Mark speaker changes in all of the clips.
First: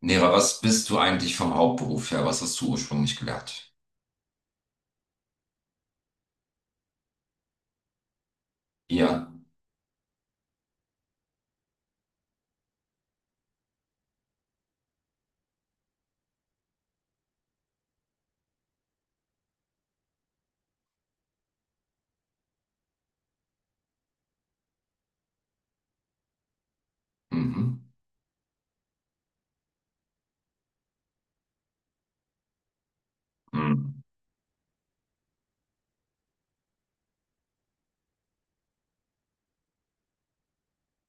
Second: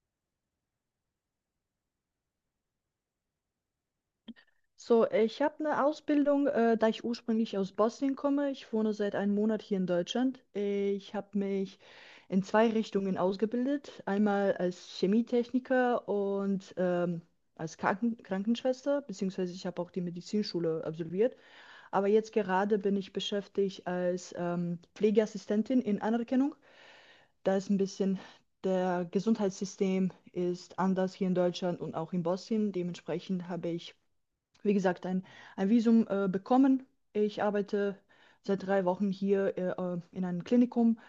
Speaker 1: Nera, was bist du eigentlich vom Hauptberuf her? Was hast du ursprünglich gelernt?
Speaker 2: So, ich habe eine Ausbildung, da ich ursprünglich aus Bosnien komme. Ich wohne seit
Speaker 1: Ja.
Speaker 2: einem Monat hier in Deutschland. Ich habe mich in zwei Richtungen ausgebildet. Einmal als Chemietechniker und als Krankenschwester, beziehungsweise ich habe auch die Medizinschule absolviert. Aber jetzt gerade bin ich beschäftigt als Pflegeassistentin in Anerkennung. Da ist ein
Speaker 1: Mhm.
Speaker 2: bisschen der Gesundheitssystem ist anders hier in Deutschland und auch in Bosnien. Dementsprechend habe ich,
Speaker 1: Mhm.
Speaker 2: wie gesagt, ein Visum bekommen. Ich arbeite seit drei Wochen hier in einem Klinikum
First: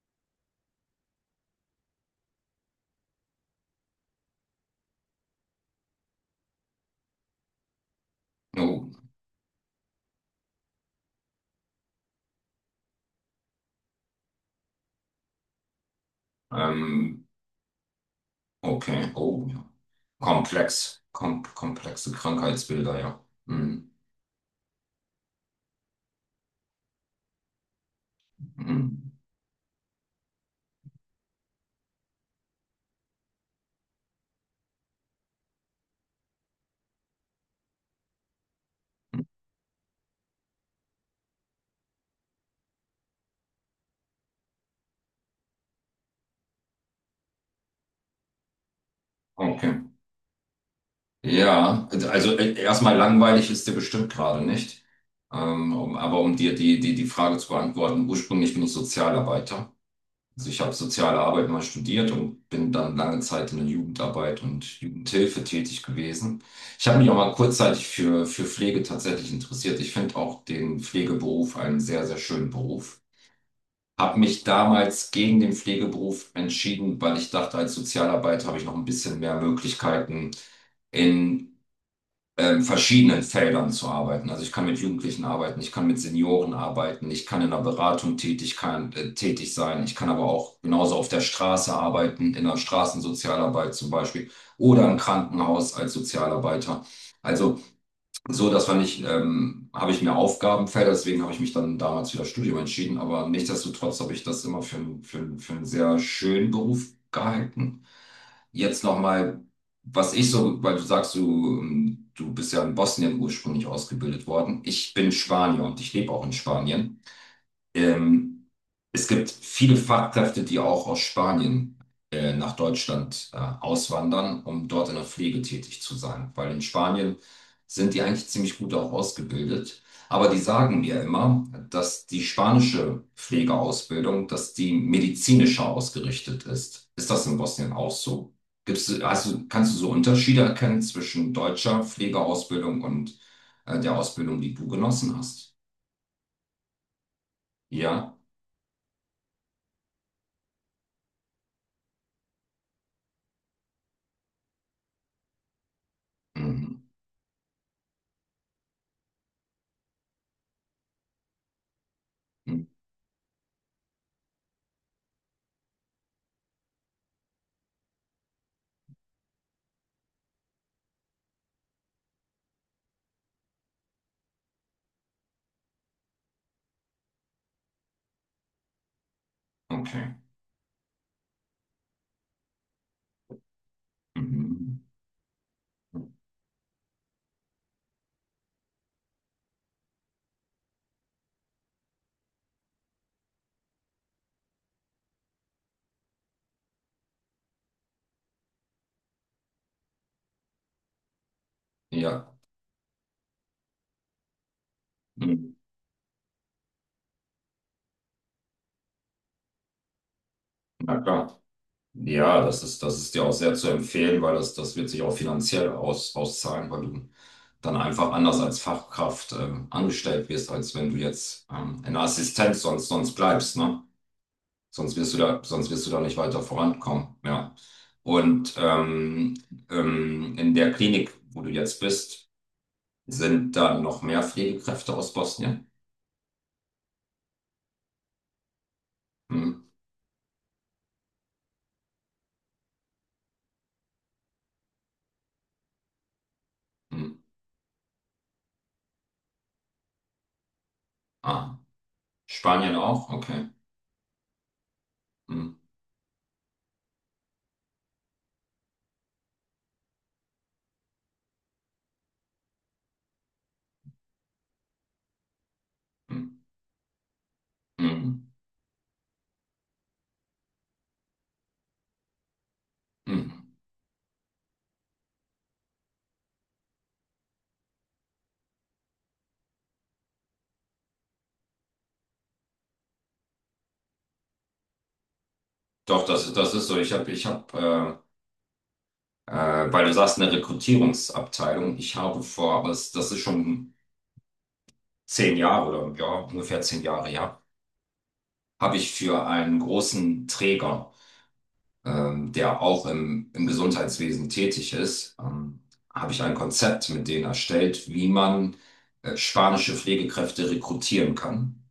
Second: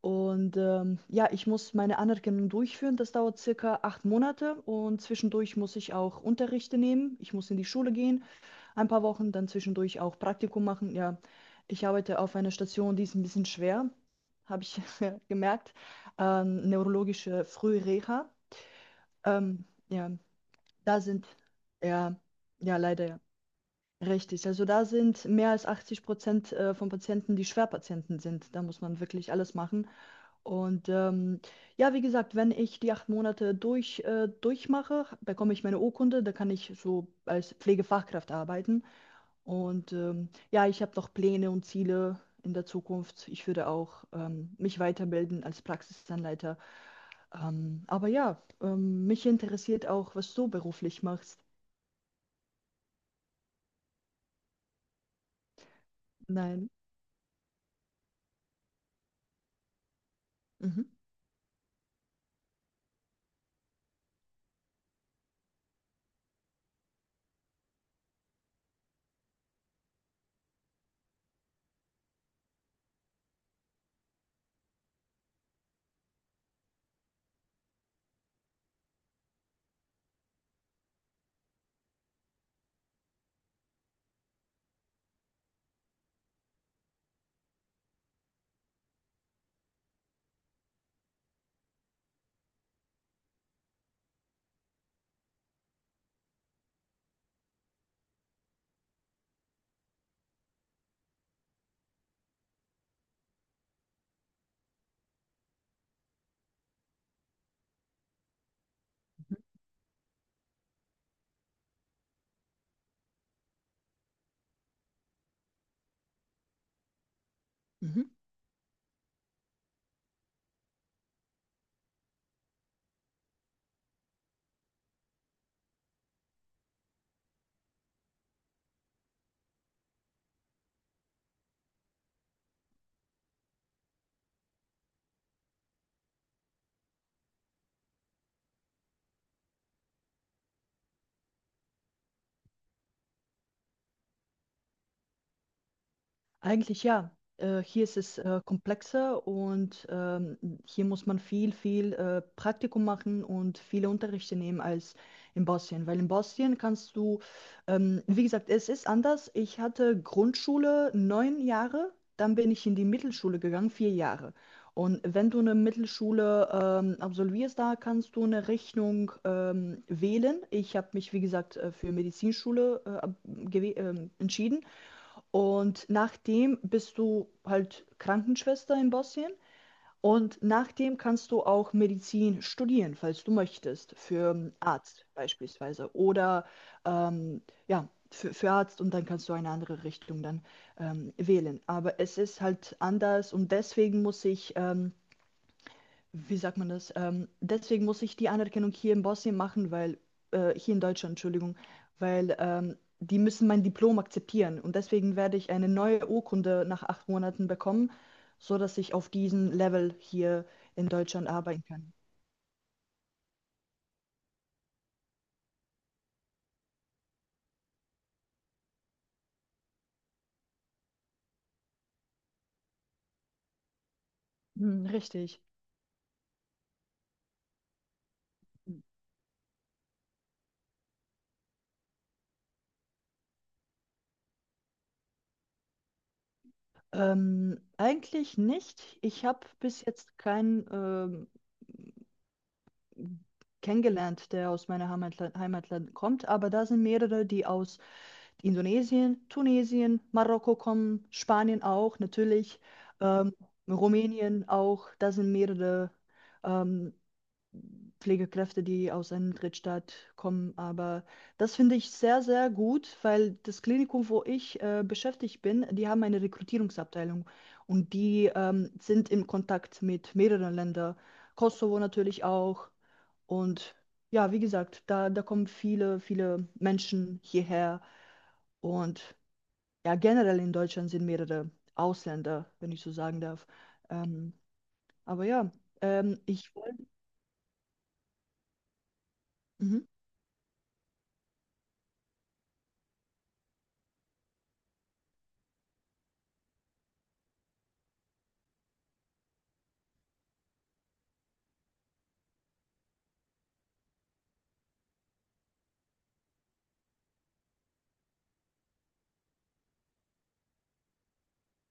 Speaker 2: und ja, ich muss meine Anerkennung durchführen. Das dauert circa acht Monate und zwischendurch muss ich auch Unterrichte nehmen. Ich muss in die Schule gehen, ein
Speaker 1: Oh.
Speaker 2: paar Wochen, dann zwischendurch auch Praktikum machen. Ja, ich arbeite auf einer Station, die ist ein bisschen schwer, habe ich gemerkt.
Speaker 1: Ähm,
Speaker 2: Neurologische Frühreha.
Speaker 1: okay. Oh, ja.
Speaker 2: Ja,
Speaker 1: Komplex.
Speaker 2: da sind,
Speaker 1: Komplexe
Speaker 2: ja, ja,
Speaker 1: Krankheitsbilder,
Speaker 2: leider, ja.
Speaker 1: ja. Mhm.
Speaker 2: Richtig, also da sind mehr als 80 von Patienten, die Schwerpatienten sind. Da muss man
Speaker 1: Mhm.
Speaker 2: wirklich alles machen. Und ja, wie gesagt, wenn ich die acht Monate durchmache, bekomme ich meine Urkunde, da kann ich so als Pflegefachkraft arbeiten. Und ja, ich habe noch Pläne und Ziele in der Zukunft. Ich würde auch mich weiterbilden als Praxisanleiter. Aber ja, mich
Speaker 1: Okay.
Speaker 2: interessiert auch, was du beruflich machst.
Speaker 1: Ja, also erstmal langweilig ist dir bestimmt gerade nicht. Aber um dir
Speaker 2: Nein.
Speaker 1: die Frage zu beantworten, ursprünglich bin ich Sozialarbeiter. Also ich habe
Speaker 2: Mhm.
Speaker 1: soziale Arbeit mal studiert und bin dann lange Zeit in der Jugendarbeit und Jugendhilfe tätig gewesen. Ich habe mich auch mal kurzzeitig für Pflege tatsächlich interessiert. Ich finde auch den Pflegeberuf einen sehr, sehr schönen Beruf. Habe mich damals gegen den Pflegeberuf entschieden, weil ich dachte, als Sozialarbeiter habe ich noch ein bisschen mehr Möglichkeiten, in in verschiedenen Feldern zu arbeiten. Also ich kann mit Jugendlichen arbeiten, ich kann mit Senioren arbeiten, ich kann in der Beratung tätig, kann, tätig sein, ich kann aber auch genauso auf der Straße arbeiten, in der Straßensozialarbeit zum Beispiel oder im Krankenhaus als Sozialarbeiter. Also so, dass wir nicht, habe ich mir Aufgabenfelder, deswegen habe ich mich dann damals für das Studium entschieden, aber nichtsdestotrotz habe ich das immer für einen sehr schönen Beruf gehalten. Jetzt nochmal, was ich so, weil du sagst, du bist ja in Bosnien ursprünglich ausgebildet worden. Ich bin Spanier und ich lebe auch in Spanien.
Speaker 2: Mhm.
Speaker 1: Ähm, es gibt viele Fachkräfte, die auch aus Spanien nach Deutschland auswandern, um dort in der Pflege tätig zu sein, weil in Spanien sind die eigentlich ziemlich gut auch ausgebildet. Aber die sagen mir immer, dass die spanische Pflegeausbildung, dass die medizinischer ausgerichtet ist. Ist das in Bosnien auch so? Gibt's, also kannst du so Unterschiede erkennen zwischen deutscher Pflegeausbildung und der Ausbildung, die du genossen hast?
Speaker 2: Eigentlich ja. Hier ist
Speaker 1: Ja.
Speaker 2: es komplexer und hier muss man viel, viel Praktikum machen und viele Unterrichte nehmen als in Bosnien. Weil in Bosnien
Speaker 1: Mhm.
Speaker 2: kannst du, wie gesagt, es ist anders. Ich hatte Grundschule neun Jahre, dann bin
Speaker 1: Mhm.
Speaker 2: ich in die Mittelschule gegangen, vier Jahre. Und wenn du eine Mittelschule absolvierst, da kannst du eine Richtung wählen. Ich habe mich, wie gesagt, für Medizinschule entschieden. Und nachdem bist du halt Krankenschwester in Bosnien
Speaker 1: Okay.
Speaker 2: und nachdem kannst du auch Medizin studieren, falls du möchtest, für einen
Speaker 1: Mhm.
Speaker 2: Arzt beispielsweise oder ja, für Arzt und dann kannst du eine andere Richtung dann wählen. Aber es ist halt anders und deswegen muss ich wie sagt man das? Deswegen muss ich die Anerkennung hier in Bosnien machen, weil hier in Deutschland, Entschuldigung,
Speaker 1: Ja,
Speaker 2: weil die müssen mein Diplom akzeptieren und deswegen werde ich
Speaker 1: Mhm.
Speaker 2: eine neue Urkunde nach acht Monaten bekommen, so dass ich auf diesem Level hier in
Speaker 1: Na
Speaker 2: Deutschland
Speaker 1: klar.
Speaker 2: arbeiten kann.
Speaker 1: Ja, das ist, dir auch sehr zu empfehlen, weil das wird sich auch finanziell auszahlen, weil du dann einfach anders als Fachkraft angestellt wirst, als wenn du jetzt in der Assistenz sonst bleibst, ne?
Speaker 2: Hm,
Speaker 1: Sonst wirst du
Speaker 2: richtig.
Speaker 1: da, sonst wirst du da nicht weiter vorankommen, ja. Und in der Klinik, wo du jetzt bist, sind da noch mehr Pflegekräfte aus Bosnien?
Speaker 2: Eigentlich nicht. Ich habe
Speaker 1: Mhm.
Speaker 2: bis jetzt keinen ähm, kennengelernt, der aus meiner Heimatland kommt, aber da sind
Speaker 1: Mhm.
Speaker 2: mehrere, die aus Indonesien, Tunesien, Marokko kommen,
Speaker 1: Ah,
Speaker 2: Spanien auch natürlich,
Speaker 1: Spanien auch?
Speaker 2: ähm,
Speaker 1: Okay.
Speaker 2: Rumänien auch. Da sind
Speaker 1: Mhm.
Speaker 2: mehrere ähm, Pflegekräfte, die aus einem Drittstaat kommen. Aber das finde ich sehr, sehr gut, weil das Klinikum, wo ich beschäftigt bin, die haben eine
Speaker 1: Mhm.
Speaker 2: Rekrutierungsabteilung und
Speaker 1: Mhm.
Speaker 2: die sind im Kontakt mit mehreren Ländern, Kosovo natürlich auch.
Speaker 1: Mhm.
Speaker 2: Und ja, wie gesagt, da kommen viele, viele Menschen hierher und ja, generell in Deutschland sind mehrere Ausländer, wenn ich so sagen darf. Ähm, aber ja,
Speaker 1: Doch, das
Speaker 2: ich
Speaker 1: ist so.
Speaker 2: wollte.
Speaker 1: Äh, weil
Speaker 2: Mhm,
Speaker 1: du sagst, eine Rekrutierungsabteilung. Ich habe vor, aber das ist schon 10 Jahre oder ja, ungefähr 10 Jahre, ja, habe ich für einen großen Träger, der auch im Gesundheitswesen tätig ist, habe ich ein Konzept mit denen erstellt, wie man spanische Pflegekräfte rekrutieren kann.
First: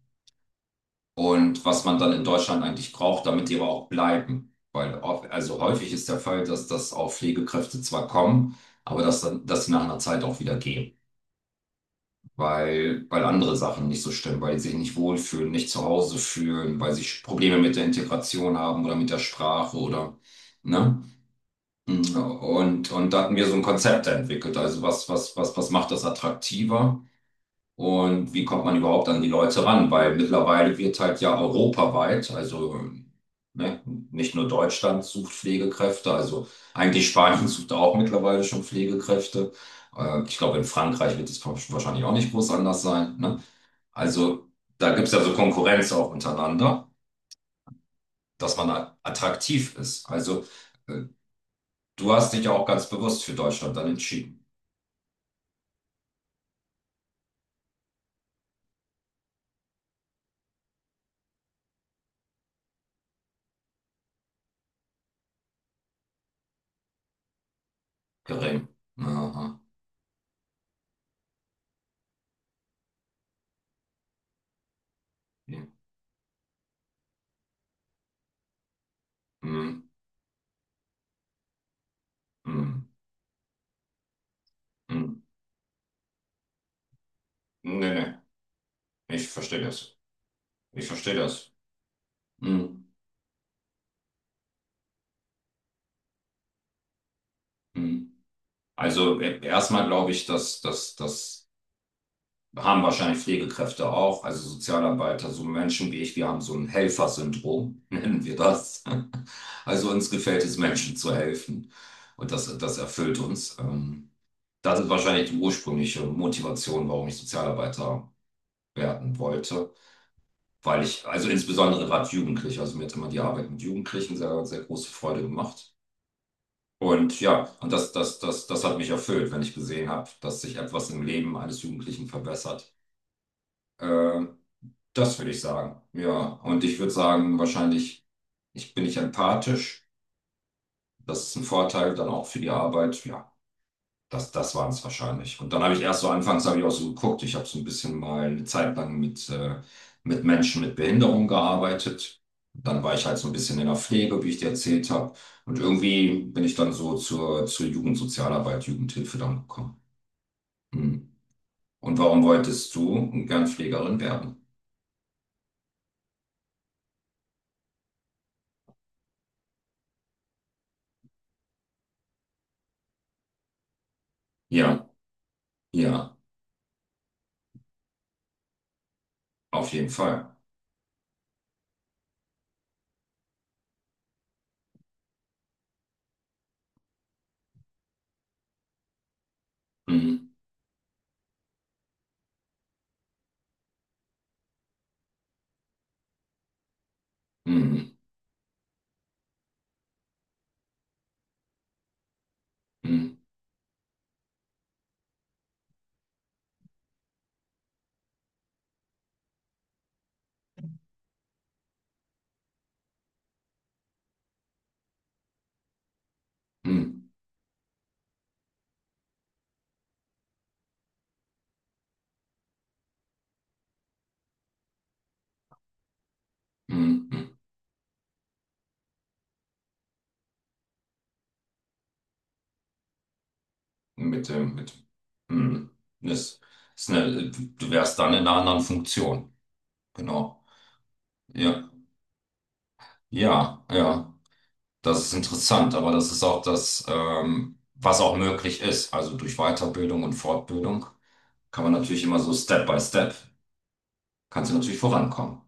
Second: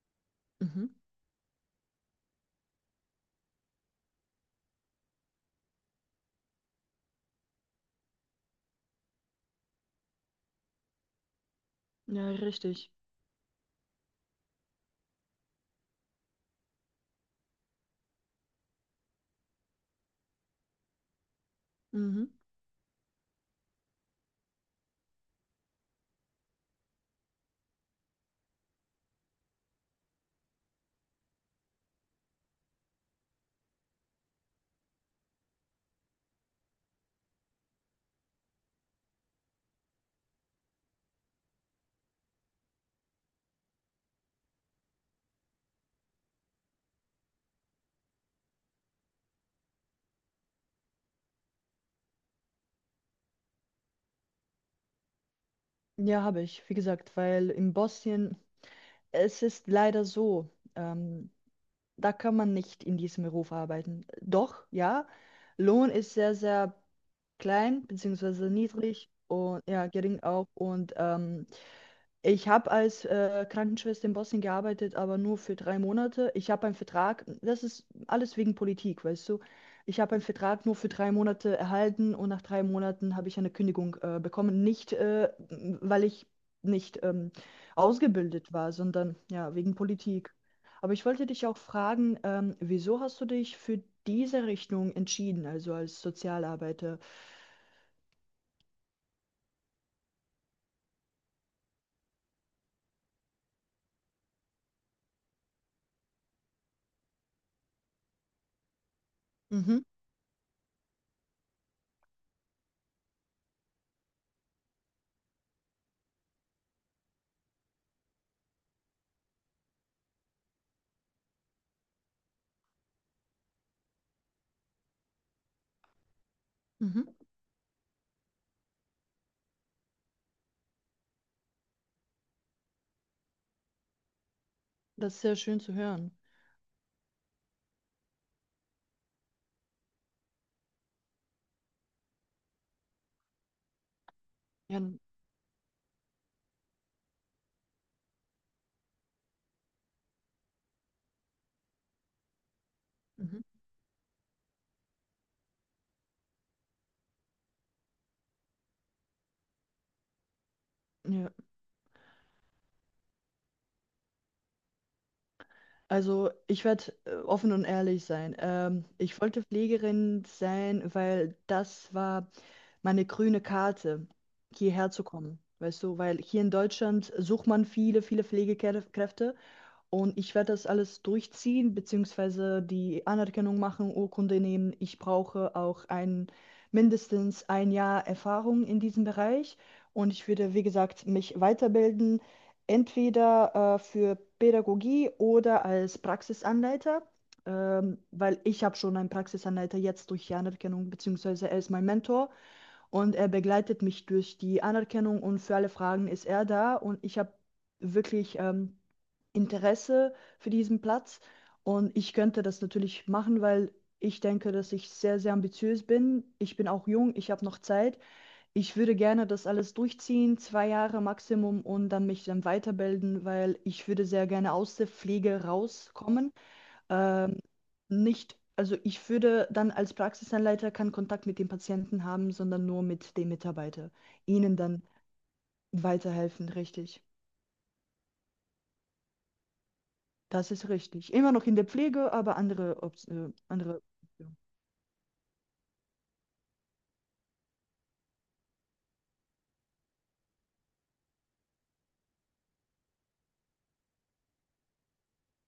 Speaker 2: mhm,
Speaker 1: Und was man dann in Deutschland eigentlich braucht, damit die aber auch bleiben. Weil also häufig ist der Fall, dass das auch Pflegekräfte zwar kommen, aber dass sie nach einer Zeit auch wieder gehen,
Speaker 2: ja, richtig.
Speaker 1: weil andere Sachen nicht so stimmen, weil sie sich nicht wohlfühlen, nicht zu Hause fühlen, weil sie Probleme mit der Integration haben oder mit der Sprache oder, ne?
Speaker 2: Mhm.
Speaker 1: Und da hatten wir so ein Konzept entwickelt. Also was macht das attraktiver? Und wie kommt man überhaupt an die Leute ran? Weil mittlerweile wird halt ja europaweit, also ne, nicht nur Deutschland sucht Pflegekräfte, also eigentlich Spanien sucht auch mittlerweile schon Pflegekräfte. Ich glaube, in Frankreich wird es wahrscheinlich auch nicht groß anders sein. Ne? Also da gibt es ja so Konkurrenz auch untereinander, dass man attraktiv ist. Also äh, du hast dich ja auch ganz bewusst für Deutschland dann entschieden.
Speaker 2: Ja, habe ich, wie gesagt, weil in Bosnien, es ist leider so, ähm, da kann man nicht in diesem Beruf arbeiten. Doch, ja, Lohn ist sehr, sehr klein, beziehungsweise
Speaker 1: Gering.
Speaker 2: niedrig
Speaker 1: Aha.
Speaker 2: und ja, gering auch. Und ich habe als Krankenschwester in Bosnien gearbeitet, aber nur für
Speaker 1: Ja.
Speaker 2: drei Monate. Ich habe einen Vertrag, das ist alles wegen Politik, weißt du.
Speaker 1: Hm,
Speaker 2: Ich habe einen Vertrag nur für drei Monate erhalten und nach drei
Speaker 1: hm,
Speaker 2: Monaten habe ich eine Kündigung bekommen. Nicht,
Speaker 1: hm. Hm.
Speaker 2: äh, weil ich nicht
Speaker 1: Nee, nee.
Speaker 2: ausgebildet war, sondern
Speaker 1: Ich
Speaker 2: ja,
Speaker 1: verstehe
Speaker 2: wegen
Speaker 1: das.
Speaker 2: Politik.
Speaker 1: Ich
Speaker 2: Aber ich
Speaker 1: verstehe
Speaker 2: wollte dich
Speaker 1: das.
Speaker 2: auch fragen,
Speaker 1: Mhm.
Speaker 2: wieso hast du dich für diese Richtung entschieden, also als Sozialarbeiter?
Speaker 1: Mhm. Also erstmal glaube ich, dass das haben wahrscheinlich Pflegekräfte auch, also Sozialarbeiter, so Menschen wie ich, wir haben so ein Helfersyndrom, nennen wir das.
Speaker 2: Mhm,
Speaker 1: Also uns gefällt es, Menschen zu helfen. Und das erfüllt uns. Das ist wahrscheinlich die ursprüngliche Motivation, warum ich Sozialarbeiter werden wollte. Weil ich, also insbesondere gerade Jugendliche, also mir hat immer die Arbeit mit Jugendlichen sehr, sehr große Freude gemacht.
Speaker 2: mhm.
Speaker 1: Und ja, und das hat mich erfüllt, wenn ich gesehen habe, dass sich etwas im Leben eines Jugendlichen verbessert. Äh,
Speaker 2: Das
Speaker 1: das
Speaker 2: ist
Speaker 1: würde
Speaker 2: sehr
Speaker 1: ich
Speaker 2: schön zu
Speaker 1: sagen. Ja,
Speaker 2: hören.
Speaker 1: und ich würde sagen, wahrscheinlich, ich bin nicht empathisch. Das ist ein Vorteil dann auch für die Arbeit. Ja. Das waren
Speaker 2: Ja,
Speaker 1: es wahrscheinlich. Und dann habe ich erst so anfangs habe ich auch so geguckt, ich habe so ein bisschen mal eine Zeit lang mit Menschen mit Behinderung gearbeitet. Dann war ich halt so ein
Speaker 2: mhm.
Speaker 1: bisschen in der Pflege, wie ich dir erzählt habe. Und irgendwie bin ich dann so zur Jugendsozialarbeit, Jugendhilfe dann gekommen. Hm.
Speaker 2: Ja.
Speaker 1: Und warum wolltest du gern Pflegerin werden?
Speaker 2: Also, ich werde offen und ehrlich sein. Ich wollte Pflegerin sein, weil das war meine grüne Karte,
Speaker 1: Ja,
Speaker 2: hierher zu kommen. Weißt du,
Speaker 1: ja,
Speaker 2: weil hier in Deutschland sucht man viele, viele Pflegekräfte
Speaker 1: auf jeden
Speaker 2: und ich
Speaker 1: Fall.
Speaker 2: werde das alles durchziehen, beziehungsweise die Anerkennung machen, Urkunde nehmen. Ich brauche auch mindestens ein Jahr Erfahrung in diesem Bereich. Und
Speaker 1: Hm,
Speaker 2: ich würde, wie gesagt, mich weiterbilden, entweder für Pädagogie oder als Praxisanleiter,
Speaker 1: hm,
Speaker 2: weil ich habe schon einen Praxisanleiter jetzt durch die Anerkennung, beziehungsweise er ist mein Mentor.
Speaker 1: hm,
Speaker 2: Und er begleitet mich durch die Anerkennung und für alle Fragen ist er da. Und ich habe wirklich... Interesse für diesen Platz und ich könnte das natürlich machen, weil ich denke, dass ich sehr, sehr ambitiös bin. Ich bin auch
Speaker 1: hm,
Speaker 2: jung, ich habe noch Zeit. Ich würde gerne das alles durchziehen, zwei Jahre Maximum und dann mich dann weiterbilden, weil ich würde sehr gerne aus der Pflege rauskommen.
Speaker 1: hm, hm. Hm.
Speaker 2: Ähm, nicht, also ich würde dann als Praxisanleiter keinen Kontakt mit den Patienten haben, sondern nur mit den Mitarbeitern,
Speaker 1: Mit dem,
Speaker 2: Ihnen
Speaker 1: mit,
Speaker 2: dann
Speaker 1: hm. Das
Speaker 2: weiterhelfen,
Speaker 1: ist
Speaker 2: richtig.
Speaker 1: eine, du wärst dann in einer anderen Funktion. Genau.
Speaker 2: Das ist richtig. Immer noch in der
Speaker 1: Ja,
Speaker 2: Pflege, aber andere,
Speaker 1: ja,
Speaker 2: andere.
Speaker 1: ja. Das ist interessant, aber das ist auch das, was auch möglich ist. Also durch Weiterbildung und Fortbildung kann man natürlich immer so Step by Step, kannst du natürlich vorankommen.